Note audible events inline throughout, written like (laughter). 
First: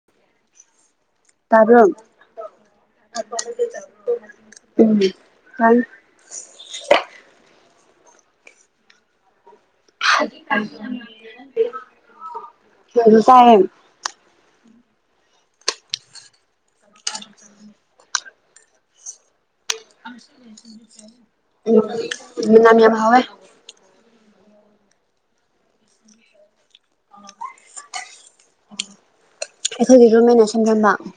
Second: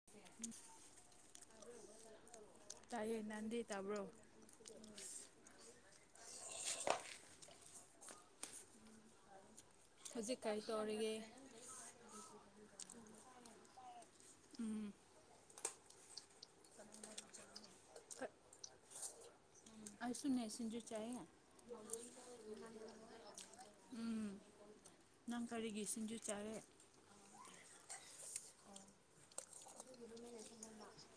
(unintelligible) ꯇꯥꯕ꯭ꯔꯣ ꯇꯥꯏꯌꯦ ꯅꯥꯟꯗꯤ ꯇꯥꯕ꯭ꯔꯣ ꯎꯝ ꯍꯧꯖꯤꯛ ꯀꯔꯤ ꯇꯧꯔꯤꯒꯦ (unintelligible) ꯁꯤꯗꯖꯨ ꯆꯥꯏ ꯎꯝ (unintelligible) ꯑꯩꯁꯨꯟꯅꯦ ꯁꯤꯡꯖꯨ ꯆꯥꯏ ꯎꯝ ꯃꯅꯝ ꯌꯥꯝ ꯍꯥꯎꯋꯦ ꯎꯝ ꯅꯪ ꯀꯔꯤꯒꯤ ꯁꯤꯡꯖꯨ ꯆꯥꯔꯦ ꯑꯩꯈꯣꯏꯒꯤ (unintelligible)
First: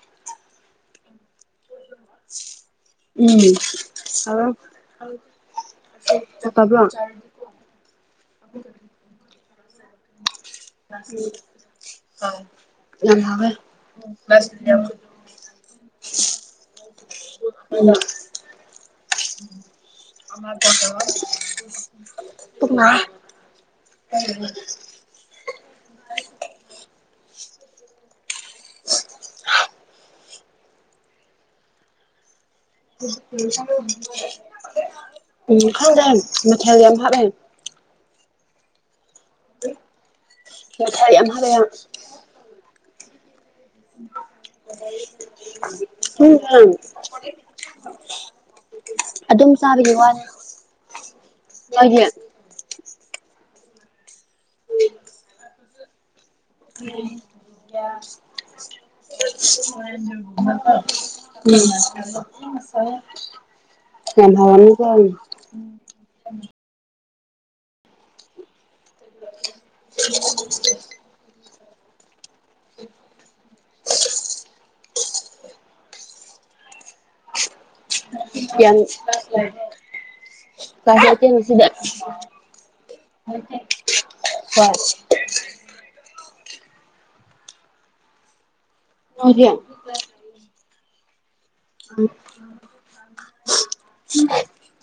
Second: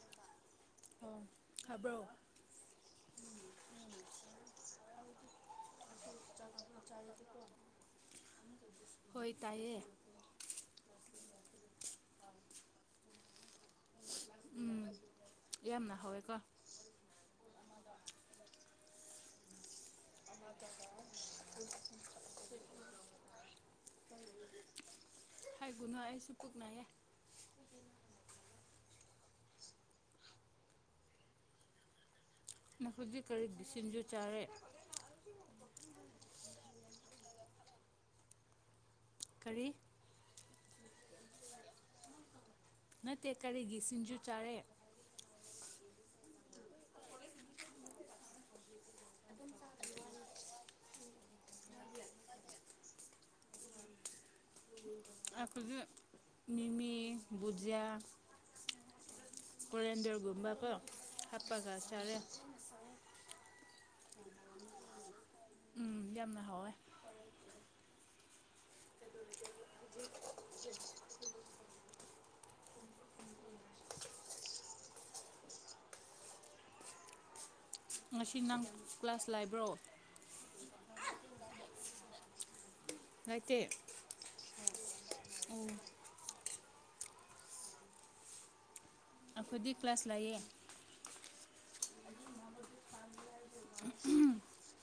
ꯑꯣ ꯇꯕ꯭ꯔꯣ ꯎꯝ ꯍꯥꯎꯋꯦ (unintelligible) ꯍꯣꯏ ꯇꯥꯏꯌꯦ (unintelligible) (unintelligible) ꯕꯁ ꯎꯝ ꯌꯧꯋꯦ ꯌꯥꯝꯅ ꯍꯥꯎꯋꯦꯀꯣ (unintelligible) (unintelligible) (unintelligible) ꯍꯥꯏꯕꯨꯨꯅꯣ ꯑꯩꯁꯨ ꯄꯨꯛ ꯅꯌꯦ (unintelligible) ꯅꯈꯣꯏꯗꯤ ꯀꯔꯤꯒꯤ ꯁꯤꯡꯖꯨ ꯆꯥꯔꯦ ꯈꯪꯗꯦ ꯃꯊꯦꯜ ꯌꯥꯝ ꯍꯥꯞꯂꯦ ꯀꯔꯤ (inaudible) ꯅꯠꯇꯦ ꯀꯔꯤꯒꯤ ꯁꯤꯡꯖꯨ ꯆꯥꯔꯦ (unintelligible) ꯑꯗꯨꯝ ꯆꯥꯕꯗꯤ ꯋꯥꯅꯤꯗꯤ ꯑꯩꯈꯗꯤ ꯃꯤꯃꯤ ꯕꯨꯖꯤꯌꯥ ꯀꯣꯂꯦꯟꯗꯔꯒꯨꯝꯕ (unintelligible) ꯀꯣ ꯍꯥꯞꯄꯒ ꯆꯥꯔꯦ ꯌꯥꯝ (unintelligible) ꯎꯝ ꯌꯥꯝꯅ ꯍꯥꯎꯋꯦ (inaudible) (unintelligible) ꯉꯁꯤ ꯅꯪ ꯌꯥꯝ ꯀ꯭ꯂꯥꯁ ꯂꯩꯕ꯭ꯔꯣ (unintelligible) ꯎꯝ ꯅꯣꯏꯗꯤ ꯑꯩꯈꯣꯏꯗꯤ ꯀ꯭ꯂꯥꯁ ꯂꯩꯌꯦ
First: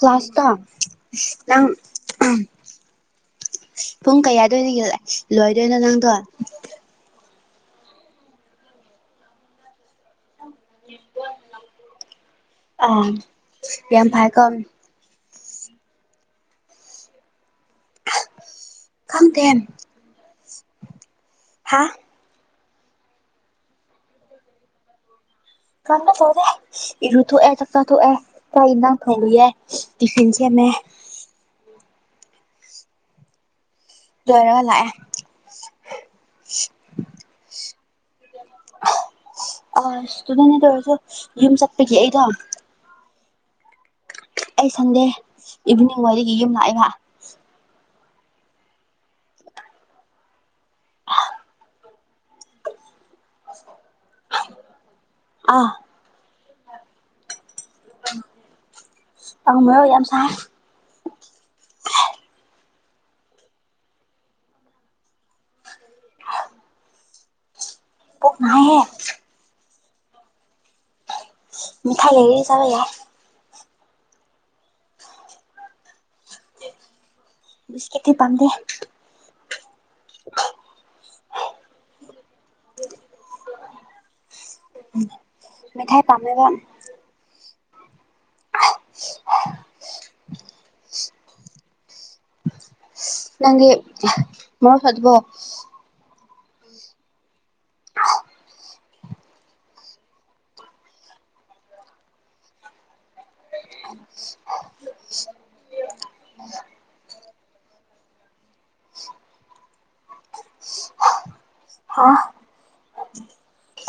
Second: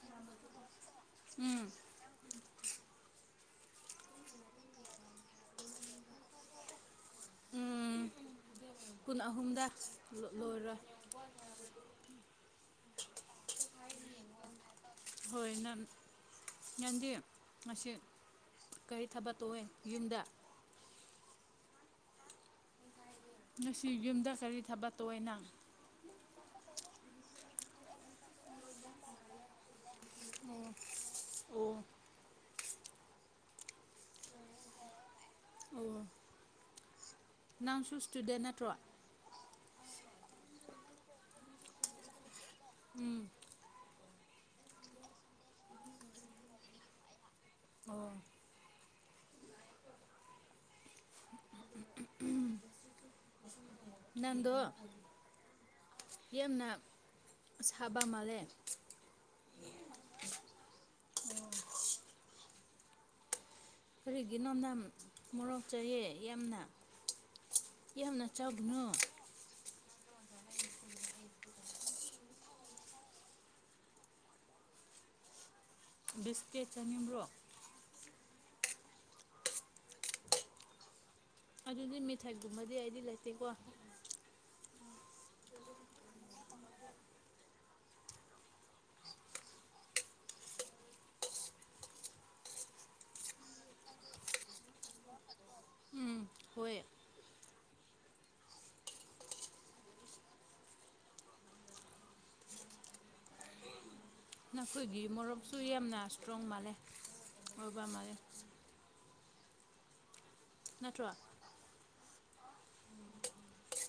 ꯂꯥꯁꯇꯇꯥ ꯅꯪ ꯄꯨꯡ ꯀꯌꯥꯗ ꯂꯣꯏꯗꯣꯏꯅꯣ ꯅꯪꯗꯣ ꯎꯝ ꯀꯨꯟ ꯑꯍꯨꯝꯗ ꯂꯣꯏꯔꯣꯏ ꯑ ꯌꯥꯝ ꯐꯥꯏ ꯀꯝ ꯍꯣꯏ ꯅꯟ ꯅꯟꯗꯤ ꯃꯁꯤ ꯈꯪꯇꯦꯝ ꯍꯥꯥ ꯉꯁꯤ ꯌꯨꯝꯗ ꯀꯔꯤ ꯊꯕꯛꯇ ꯇꯣꯋꯦ ꯅꯪ ꯀꯟꯕ ꯇꯧꯗꯦ ꯏꯔꯨ ꯊꯣꯛꯑꯦ ꯆꯥꯛꯆ ꯊꯣꯑꯦ ꯆꯛ ꯑꯦꯖꯡ ꯊꯣꯡꯉꯤꯌꯦ ꯇꯤꯐꯤꯟ ꯁꯦꯝꯒꯦ ꯑꯣ ꯑꯣ ꯂꯣꯏꯔꯒ ꯂꯥꯛꯑꯦ ꯑꯣ ꯅꯪꯁꯨ ꯁ꯭ꯇꯨꯗꯦꯟ ꯅꯠꯇ꯭ꯔꯣ ꯑꯁ ꯑꯗꯨꯗꯅꯦ ꯇꯧꯔꯁꯦ ꯌꯨꯝ ꯆꯠꯄꯒꯤ ꯑꯩꯗꯣ ꯎꯝ ꯑꯩ ꯁꯟꯗꯦ ꯏꯚꯤꯅꯤꯡ ꯋꯥꯔꯤꯒꯤ ꯌꯨꯝ ꯂꯥꯛꯏꯕ ꯍꯣ ꯅꯪꯗꯣ ꯑꯥ ꯌꯥꯝꯅ ꯁꯥꯕ ꯃꯥꯜꯂꯦ ꯑꯥ ꯃꯣꯔꯣꯛ ꯌꯥꯝ ꯁꯥꯥꯏ ꯀꯔꯤꯒꯤꯅꯣ ꯅꯪ ꯃꯣꯔꯣꯛ ꯆꯑꯦ ꯌꯥꯝꯅ ꯌꯥꯝꯅ ꯄꯨꯛ ꯅꯥꯏꯍꯦ ꯆꯥꯎꯕꯅꯣ (unintelligible) ꯃꯤꯊꯥꯏ ꯂꯩꯩꯔꯤ ꯆꯕ ꯌꯥꯏ ꯕꯤꯁꯀꯤꯦꯠ ꯆꯥꯅꯤꯡꯕ꯭ꯔꯣ ꯕꯤꯁꯀꯤꯠ ꯈꯤꯗꯪꯒ ꯑꯗꯨꯗꯤ ꯃꯦꯊꯥꯏꯒꯨꯝꯕꯗꯤ ꯑꯩꯗꯤ ꯂꯩꯇꯦꯀꯣ ꯃꯤ ꯊꯥꯏ ꯄꯝꯃꯦꯕꯥ (unintelligible) ꯅꯪꯒꯤ ꯃꯣꯔꯣꯛ ꯁꯗꯕꯣ ꯎꯝ ꯍꯣꯏ ꯅꯈꯣꯏꯒꯤ ꯃꯣꯔꯣꯛꯁꯨ ꯌꯥꯝꯅ ꯏꯁꯇ꯭ꯔꯣꯡ ꯃꯥꯜꯂꯦ ꯑꯣꯏꯕ ꯃꯥꯜꯂꯦ ꯅꯠꯇ꯭ꯔꯣ ꯍꯥ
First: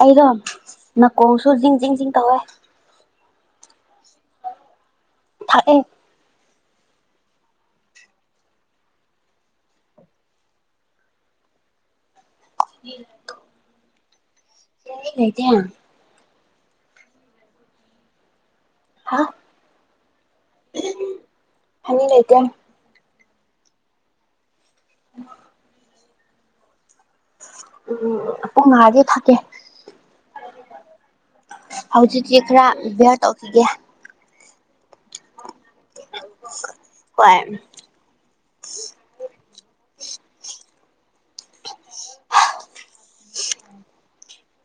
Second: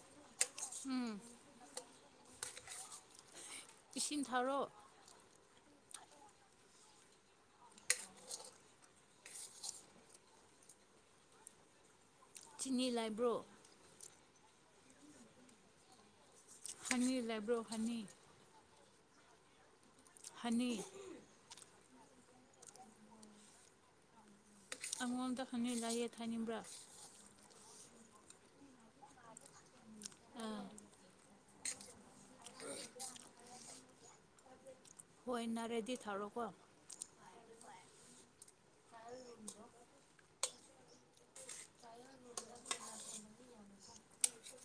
ꯑꯩꯗꯣ ꯎꯝ ꯅꯅꯥꯀꯣꯡꯁꯨ ꯖꯤꯡ ꯖꯤꯡ ꯖꯤꯡ ꯇꯧꯋꯦ ꯏꯁꯤꯡ ꯊꯔꯣ ꯊꯛꯑꯦ ꯆꯤꯅꯤ ꯂꯥꯏꯕ꯭ꯔꯣ ꯇ (unintelligible) ꯍꯅꯤ ꯂꯥꯏꯕ꯭ꯔꯣ ꯍꯅꯤ ꯍꯥ ꯍꯅꯤ ꯍꯟꯅꯤ ꯂꯩꯇꯦ ꯅꯉꯣꯟꯗ ꯍꯅꯤ ꯂꯥꯏꯌꯦ ꯊꯥꯏꯅꯤꯡꯕ꯭ꯔꯥ ꯎꯝ ꯄꯨꯡ ꯉꯥꯒꯤꯗꯤ ꯊꯒꯦ ꯑꯥ ꯍꯧꯖꯤꯛꯇ ꯈꯔ ꯕ꯭ꯌꯔ ꯇꯧꯈꯤꯒꯦ ꯍꯣꯏ ꯅꯥꯔꯗꯤ ꯊꯥꯔꯣꯀꯣ ꯍꯣꯏ (unintelligible) (inaudible)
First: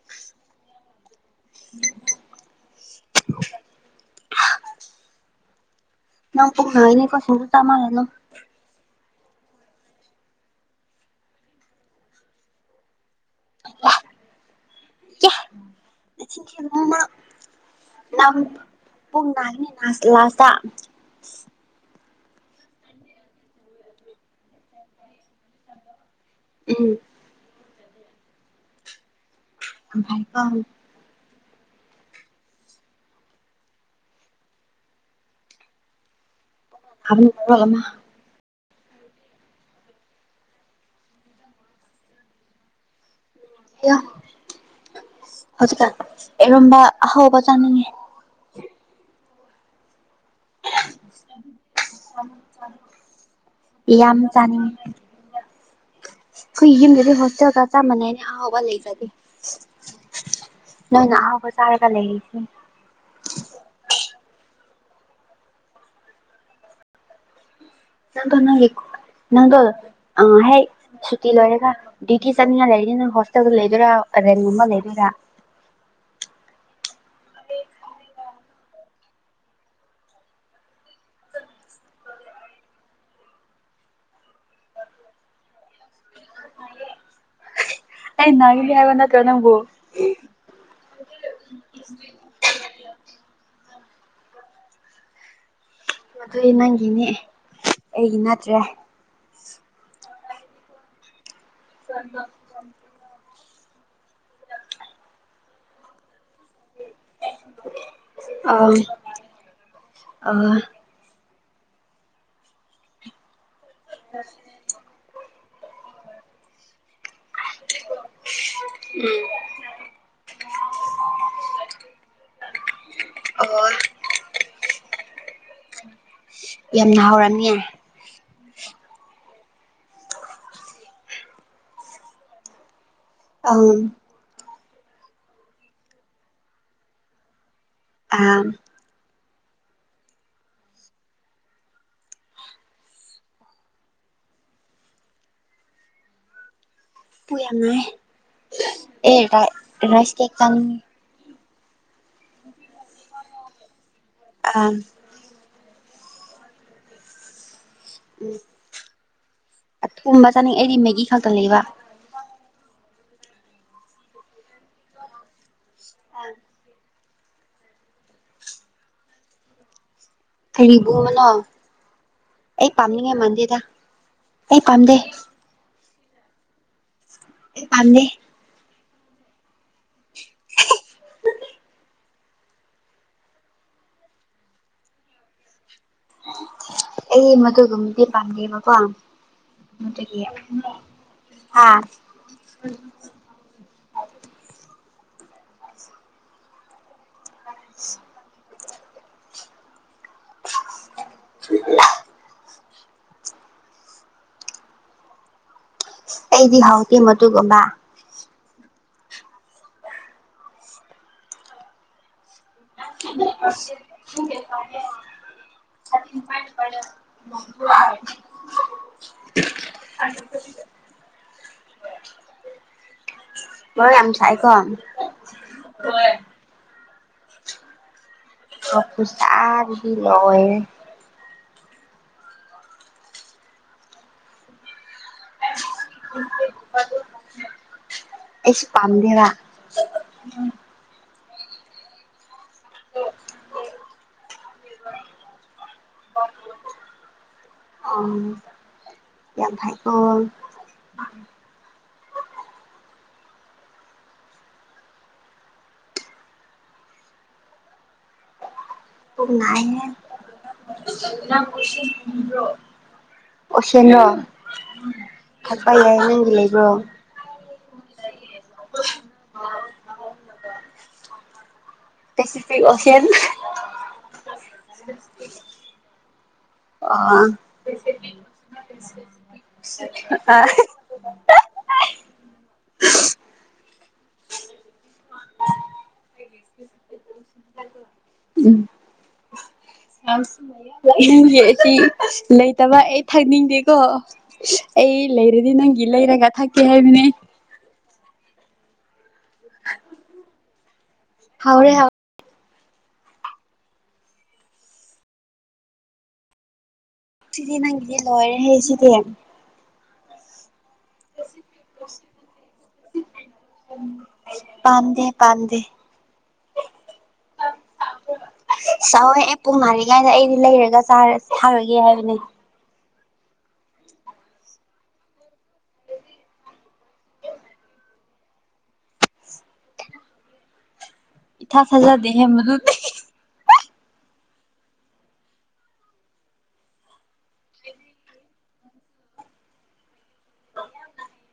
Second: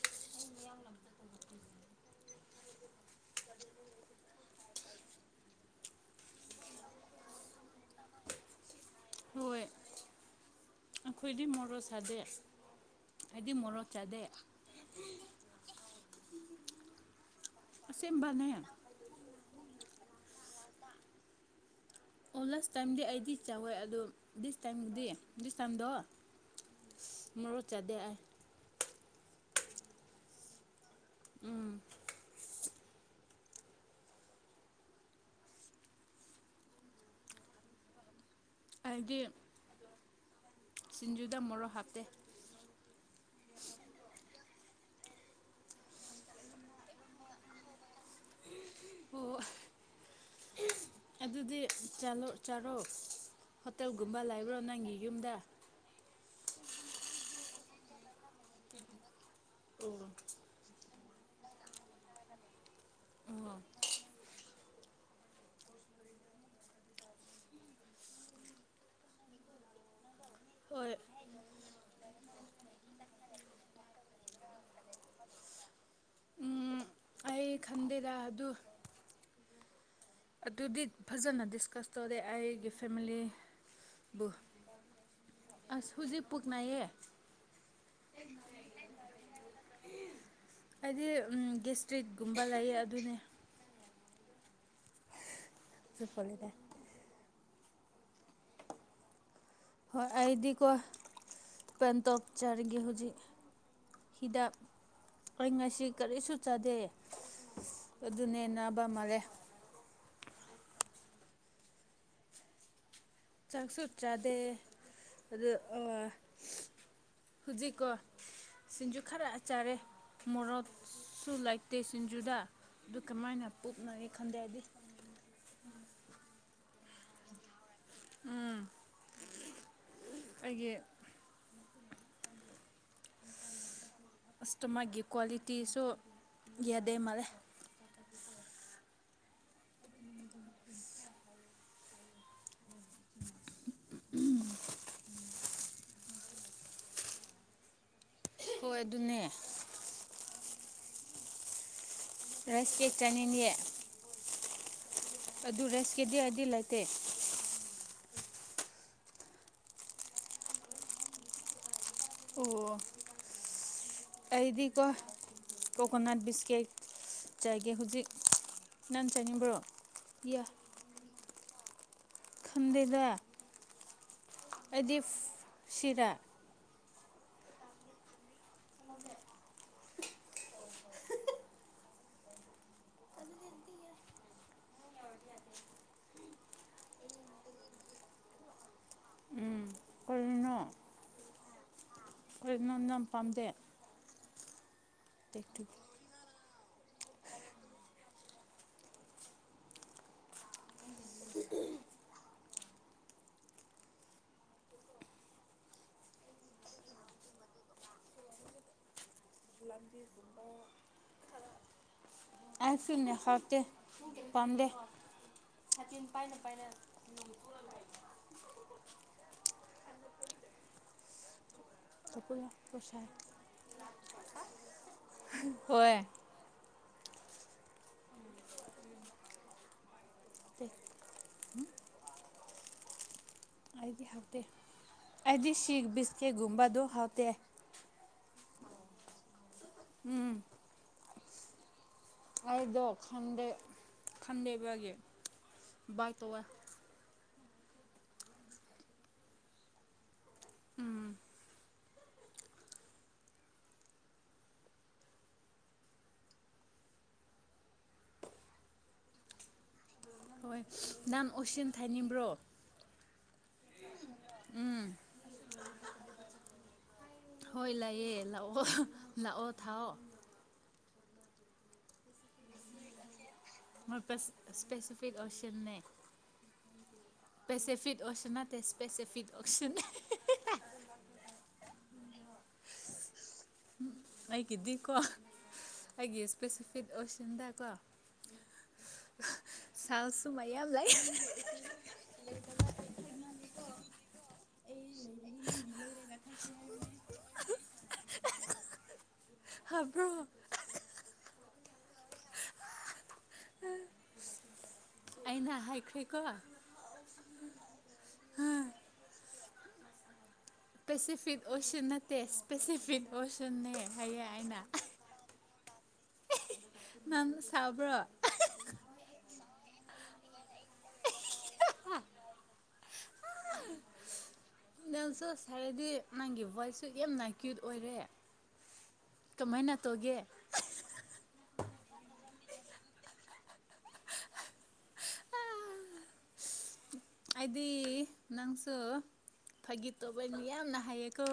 ꯑꯩ ꯃꯌꯥꯡ ꯂꯛ (unintelligible) ꯅꯪ ꯄꯨꯨꯛ ꯅ (unintelligible) ꯍꯣꯏ ꯑꯩꯈꯣꯏꯗꯤ ꯃꯣꯔꯣꯛ ꯁꯥꯗꯦ ꯑꯩꯗꯤ ꯃꯣꯔꯣꯛ ꯆꯥꯗꯦ ꯌꯦ ꯑꯁꯦꯡꯕꯅꯦ (unintelligible) ꯑꯣ ꯂꯥꯁ ꯇꯥꯏꯝꯗꯤ ꯑꯩꯗꯤ ꯆꯥꯎꯋꯦ ꯑꯗꯣ ꯗꯤꯁ ꯇꯥꯏꯝꯗꯤ ꯗꯤꯁ ꯇꯥꯏꯝꯗꯣ ꯎꯝ ꯃꯣꯔꯣꯛ ꯆꯗꯦ ꯑꯩꯥꯏ (unintelligible) ꯎꯝ ꯍꯃꯨ ꯑꯔꯣꯟ ꯑꯃ ꯑꯩꯗꯤ ꯁꯤꯡꯖꯨꯗ ꯃꯣꯔꯣꯛ ꯍꯥꯞꯇꯦ ꯍꯧꯖꯤꯛꯀꯥꯟ ꯑꯦꯔꯨꯝꯕ ꯑꯍꯥꯎꯕ ꯆꯥꯅꯤꯡꯉꯦ ꯎ ꯑꯗꯨꯗꯤ ꯆꯥꯔꯣ ꯆꯥꯔꯣ ꯌꯥꯝ ꯍꯣꯇꯦꯜꯒꯨꯝꯕ ꯂꯩꯕ꯭ꯔ ꯆꯥꯅꯤꯡꯉꯦ ꯅꯪꯒꯤ ꯌꯨꯝꯗ ꯑꯩꯈꯣꯏ ꯌꯨꯝꯗꯗꯤ ꯍꯣꯁꯇꯦꯜꯒ ꯆꯥꯞ ꯃꯅꯩꯗ ꯑꯍꯥꯎꯕ ꯂꯩꯕꯗꯤ ꯑꯣ ꯅꯪꯅ ꯑꯍꯥꯎꯕ ꯆꯥꯔꯒ ꯂꯩꯔꯤꯁꯤ ꯑꯣ ꯅꯪ ꯀꯅꯔꯤꯀꯣ ꯅꯪꯒꯑ ꯍꯦꯛ ꯍꯣꯏ ꯁꯨꯇꯤ ꯂꯣꯏꯔꯒ ꯗ꯭ꯌꯨꯇꯤ ꯆꯠꯅꯤꯡꯉ ꯂꯩꯔꯤꯅꯤ ꯅꯪ ꯍꯣꯁꯇꯦꯜꯗ ꯂꯩꯗꯣꯏꯔꯥ ꯔꯦꯟꯨꯝ ꯑꯃ ꯂꯩꯗꯣꯏꯔꯥ ꯗꯦꯗ ꯑꯗꯨ ꯑꯗꯨꯗꯤ ꯐꯖꯅ ꯗꯤꯁꯀꯁ ꯇꯧꯔꯦ ꯑꯩꯒꯤ ꯐꯦꯃꯤꯂꯤꯕꯨ ꯑꯁ ꯍꯧꯖꯤꯛ ꯄꯨꯛ ꯅꯥꯏꯌꯦ ꯑꯩ ꯅꯪꯒꯤꯅꯤ ꯍꯥꯏꯕ ꯅꯇ꯭ꯔ ꯅꯪꯕꯨ ꯍꯥꯏꯗꯤ ꯒꯦꯁꯇ꯭ꯔꯤꯠꯀꯨꯝꯕ ꯂꯩꯌꯦ ꯑꯗꯨꯅꯦ ꯑꯗꯨꯗꯤ ꯅꯪꯒꯤꯅꯦ ꯑꯩꯒꯤ ꯅꯠꯇ꯭ꯔꯦ ꯍꯣꯏ ꯑꯩꯗꯤꯀꯣ ꯄꯦꯟꯇꯣꯛ ꯆ ꯑꯗꯒꯤ ꯍꯧꯖꯤꯛ ꯍꯤꯗꯥꯛ ꯑꯩ ꯉꯁꯤ ꯀꯔꯤꯁꯨ ꯆꯥꯗꯦ ꯑꯗꯨꯅꯦ ꯅꯥꯕ ꯃꯂꯦ ꯑ ꯆꯥꯛꯁꯨ ꯆꯥꯗꯦ ꯑꯗꯨꯗꯣ ꯍꯧꯖꯤꯛꯀꯣ ꯁꯤꯡꯖꯨ ꯈꯔ ꯆꯥꯔꯦ ꯃꯣꯔꯣꯛꯁꯨ ꯂꯩꯇꯦ ꯁꯤꯡꯖꯨꯗ ꯑꯗꯨ ꯀꯃꯥꯏꯅ ꯄꯨꯛ ꯅꯌꯦ ꯪꯗꯦ (unintelligible) ꯌꯥꯝꯅ ꯍꯥꯎꯔꯝꯃꯤꯌꯦ ꯎꯝ ꯑꯩꯒꯤ (unintelligible) ꯑꯁ ꯇꯃꯥꯒꯤ ꯀ꯭ꯋꯥꯂꯤꯇꯤꯁꯨ ꯌꯥꯗꯦ ꯃꯥꯂꯦ ꯑꯥꯝ (unintelligible) ꯄꯨ ꯌꯥꯝ ꯅ ꯍꯣꯏ ꯑꯗꯨꯅꯦ ꯥꯏ (unintelligible) ꯔꯥꯏꯁ ꯀꯦꯛ ꯆꯅꯤꯡꯉꯦ ꯔꯥꯁꯀꯦꯛ ꯆꯅꯤꯡ ꯉꯤ ꯑꯥ ꯑꯗꯨ ꯔꯦꯁꯀꯤꯗꯤ ꯑꯩꯗꯤ ꯂꯩꯇꯦ (unintelligible) ꯎꯝ ꯑꯊꯨꯝꯕ ꯆꯥꯅꯤꯡ ꯑꯩꯗꯤ ꯃꯦꯒꯤ ꯈꯛꯇ ꯂꯩꯕ ꯑꯣ ꯑꯩꯗꯤꯀꯣ ꯀꯣꯀꯣꯅꯠ ꯕꯤꯁꯀꯤꯦꯠ ꯆꯥꯏꯒꯦ ꯍꯧꯖꯤꯛ ꯅꯪ ꯆꯥꯏꯅꯤꯡꯕ꯭ꯔꯣ ꯌꯥ ꯀꯔꯤꯕꯨꯅꯣ ꯑꯩ ꯄꯥꯝꯅꯤꯡꯉꯦ ꯃꯥꯟꯗꯦꯗ ꯑꯩ ꯗꯤꯞ ꯁꯤꯔꯥ (unintelligible) ꯑꯩ ꯃꯗꯨꯒꯨꯝꯕꯗꯤ ꯄꯥꯝꯗꯦꯕꯀꯣ ꯃꯗꯨꯒꯤ ꯀꯔꯤꯅꯣ ꯍꯥꯥ (unintelligible) ꯅꯪ ꯌꯥꯝ ꯄꯥꯝꯗꯦ (unintelligible) (inaudible) (unintelligible) (unintelligible) ꯑꯩꯗꯤ ꯍꯥꯎꯇꯦ ꯃꯗꯨꯒꯨꯝꯕ (unintelligible) ꯑꯥꯏꯁ ꯀ꯭ꯔꯤꯝꯅꯦ ꯍꯥꯥꯎꯇꯦ ꯄꯝꯗꯦ ꯥ (inaudible) ꯑ (inaudible) (inaudible) ꯃꯣꯔꯣꯛ ꯌꯥꯝ ꯁꯥꯏ ꯀꯣ ꯍꯣꯏ ꯃꯣꯔꯣꯛ ꯈꯨꯁꯥꯗꯤ ꯂꯣꯏꯔꯦ (inaudible) ꯑꯩꯗꯤ ꯍꯥꯎꯇꯦ ꯑꯩꯗꯤ ꯁꯤꯈ ꯕꯤꯁꯀꯤꯦꯠꯒꯨꯝꯕꯗꯣ ꯍꯥꯎꯇꯦ ꯑꯩꯁꯨ ꯄꯥꯝꯗꯦꯕ ꯎꯝ ꯑꯩꯗꯣ ꯈꯟꯗꯦ ꯈꯟꯗꯦꯕꯒꯤ ꯕꯥꯏꯛ ꯇꯧꯋꯦ ꯑꯣ ꯌꯥꯝ ꯍꯩꯀꯣ ꯎꯝ ꯄꯨꯛ ꯅꯥꯏ ꯍꯦ ꯍꯣꯏ ꯅꯪ ꯑꯣꯁꯤꯟ ꯊꯥꯅꯤꯡꯕ꯭ꯔꯣ (unintelligible) ꯎꯝ ꯊꯛꯄ ꯌꯥꯏ ꯅꯪꯒꯤ ꯂꯩꯕ꯭ꯔꯣ ꯍꯣꯏ ꯂꯩꯌꯦ ꯂꯥꯛꯑꯣ ꯂꯥꯛꯑꯣ ꯊꯥꯛꯑꯣ ꯄꯦꯁꯤꯐꯤꯛ ꯑꯣꯁꯌꯥꯦꯟ ꯃꯛꯇ ꯁꯄꯦꯁꯤꯐꯤꯛ ꯑꯣꯞꯁꯟꯅꯦ ꯑꯣ ꯄꯦꯁꯤꯐꯤꯠ ꯑꯣꯁꯤꯟ ꯅꯠꯇꯦ ꯁꯄꯦꯁꯤꯐꯤꯛ ꯑꯣꯛꯁꯤꯟ ꯑ ꯑꯩꯒꯤꯗꯤꯀꯣ ꯑꯩꯒꯤ ꯁꯄꯦꯁꯤꯐꯤꯠ ꯑꯣꯁꯤꯟꯗꯀꯣ ꯎꯝ ꯁꯥꯜꯁꯨ ꯃꯌꯥꯝ ꯂꯩ (unintelligible) ꯂꯩꯇꯕ ꯊꯛꯅꯤꯡꯗꯦꯀꯣ ꯑꯩ ꯂꯩꯔꯗꯤ ꯅꯪꯒꯤ ꯂꯩꯔꯒ ꯊꯛꯀꯦ ꯍꯥꯏꯕꯅꯤ (unintelligible) ꯍꯥꯕ꯭ꯔꯣ ꯍꯥꯎꯔꯦ ꯍꯥꯎ ꯑꯩꯅ ꯍꯥꯏꯈ꯭ꯔꯦꯀꯣ ꯁꯤꯗꯤ ꯅꯪꯒꯤꯗꯤ ꯂꯣꯏꯔꯦ ꯍꯦ ꯁꯤꯗꯤ ꯄꯦꯁꯤꯐꯤꯛ ꯑꯣꯁꯤꯟ ꯅꯠꯇꯦ ꯏꯁꯄꯦꯁꯤꯐꯤꯛ ꯑꯣꯁꯤꯟꯅꯦ ꯍꯥꯏꯌꯦ ꯑꯩꯅ ꯗꯦ ꯄꯥꯟꯗꯦ ꯅꯪ ꯁꯥꯎꯕ꯭ꯔꯣ (unintelligible) ꯑꯦ ꯄꯨꯡ ꯃꯔꯤꯉꯥꯏꯗ ꯑꯩꯗꯤ ꯂꯩꯔꯒ ꯆꯔꯦ ꯍꯥꯎꯔꯣꯏꯌꯦ ꯍꯥꯏꯕꯅꯦ ꯅꯜꯁꯣꯁ ꯍꯥꯏꯔꯗꯤ ꯅꯪꯒꯤ ꯚꯣꯏꯁꯁꯨ ꯌꯥꯝꯅ ꯀ꯭ꯌꯨꯠ ꯑꯣꯏꯔꯦ ꯀꯃꯥꯏꯅ ꯇꯧꯒꯦ ꯏꯊꯥ ꯊꯥꯖꯗꯦꯍꯦ ꯃꯗꯨꯗꯤ (unintelligible) ꯑꯩꯗꯤ ꯅꯪꯁꯨ ꯐꯥꯒꯤ ꯇꯧꯕ ꯃꯤ ꯌꯥꯝꯅ ꯍꯥꯏꯌꯦꯀꯣ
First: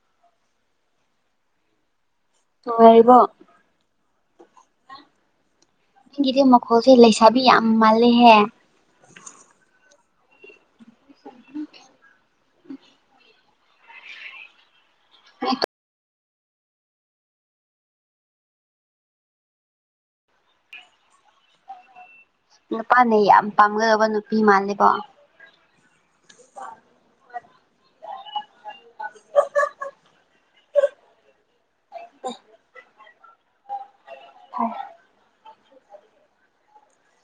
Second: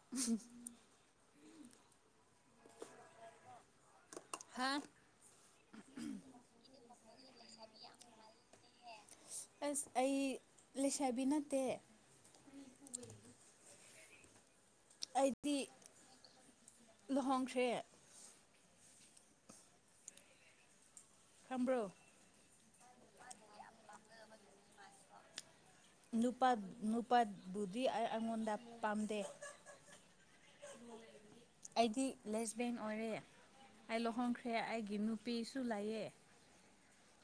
(unintelligible) ꯅꯨꯪꯉꯥꯏꯔꯤꯕꯣ ꯍꯥ ꯅꯪꯒꯤꯗꯤ ꯃꯈꯣꯜꯁꯦ ꯂꯩꯁꯥꯕꯤ ꯌꯥꯝ ꯃꯥꯜꯂꯦꯍꯦ ꯑꯁ ꯑꯩ ꯂꯩꯁꯥꯕꯤ ꯅꯠꯇꯦ ꯑꯩꯗꯤ ꯂꯨꯍꯣꯡꯈ꯭ꯔꯦ ꯈꯪꯕ꯭ꯔꯣ ꯅꯨꯄꯥꯅ ꯌꯥꯝ ꯄꯥꯝꯒꯗꯧꯕ ꯅꯨꯄꯤ ꯃꯥꯜꯂꯤꯀꯣ ꯅꯨꯄꯥ ꯅꯨꯄꯥꯕꯨꯗꯤ ꯑꯩ ꯑꯩꯉꯣꯟꯗ ꯄꯥꯝꯗꯦ ꯎꯝ ꯑꯩꯗꯤ ꯂꯦꯁꯕꯦꯡ ꯑꯣꯏꯔꯦ ꯑꯩ ꯂꯣꯍꯣꯡꯈ꯭ꯔꯦ ꯑꯩꯒꯤ ꯅꯨꯄꯤꯁꯨ ꯂꯩꯌꯦ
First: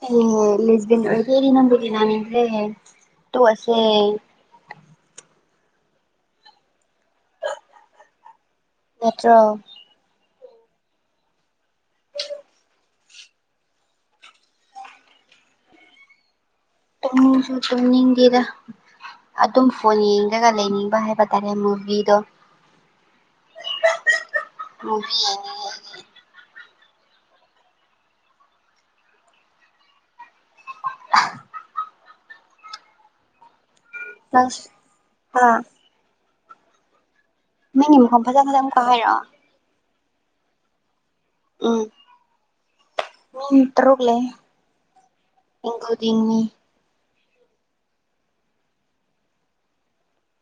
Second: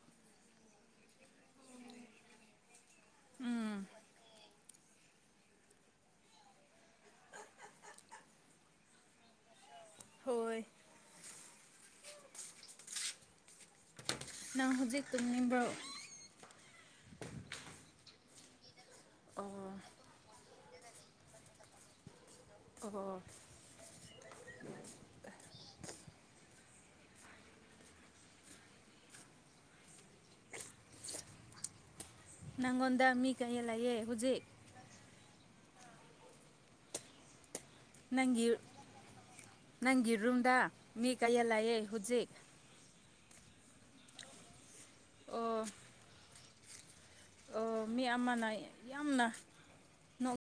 ꯑꯦ ꯂꯦꯁꯕꯦꯡ ꯑꯣꯏꯔꯗꯤ ꯑꯩꯗꯤ ꯅꯪꯒ ꯇꯤꯟꯅꯅꯤꯡꯗ꯭ꯔꯦ ꯇꯣꯛꯑꯁꯦ ꯎꯝ ꯅꯠꯇ꯭ꯔꯣ ꯍꯣꯏ ꯅꯪ ꯍꯧꯖꯤꯛ ꯇꯨꯝꯅꯤꯡꯕ꯭ꯔꯣ ꯇꯨꯝꯁꯨ ꯇꯨꯝꯅꯤꯡꯗꯦꯗ ꯑꯗꯨꯝ ꯑꯣ ꯐꯣꯟ ꯌꯦꯡꯉꯒ ꯂꯩꯅꯤꯡꯕ ꯍꯥꯏꯕ ꯇꯥꯔꯦ ꯃꯨꯕꯤꯗꯣ (unintelligible) ꯃꯨꯕꯤ ꯌꯦꯡꯉꯤ (unintelligible) ꯅꯪꯉꯣꯟꯗ ꯃꯤ ꯀꯩ ꯂꯩꯌꯦ ꯍꯧꯖꯤꯛ (unintelligible) ꯍꯥꯥ (unintelligible) ꯃꯐꯝ ꯅꯪꯒꯤ (unintelligible) ꯀꯥ ꯍꯥꯏꯔꯣ ꯅꯪꯒꯤ ꯔꯨꯝꯗ ꯃꯤ ꯀꯌꯥ ꯂꯩꯑꯦ ꯍꯨꯖꯤꯛ ꯃꯤꯟ ꯇ꯭ꯔꯨꯛ ꯂꯩꯌꯦ ꯑꯣ ꯑꯣ ꯃꯤ ꯑꯃꯅ ꯌꯥꯝꯅ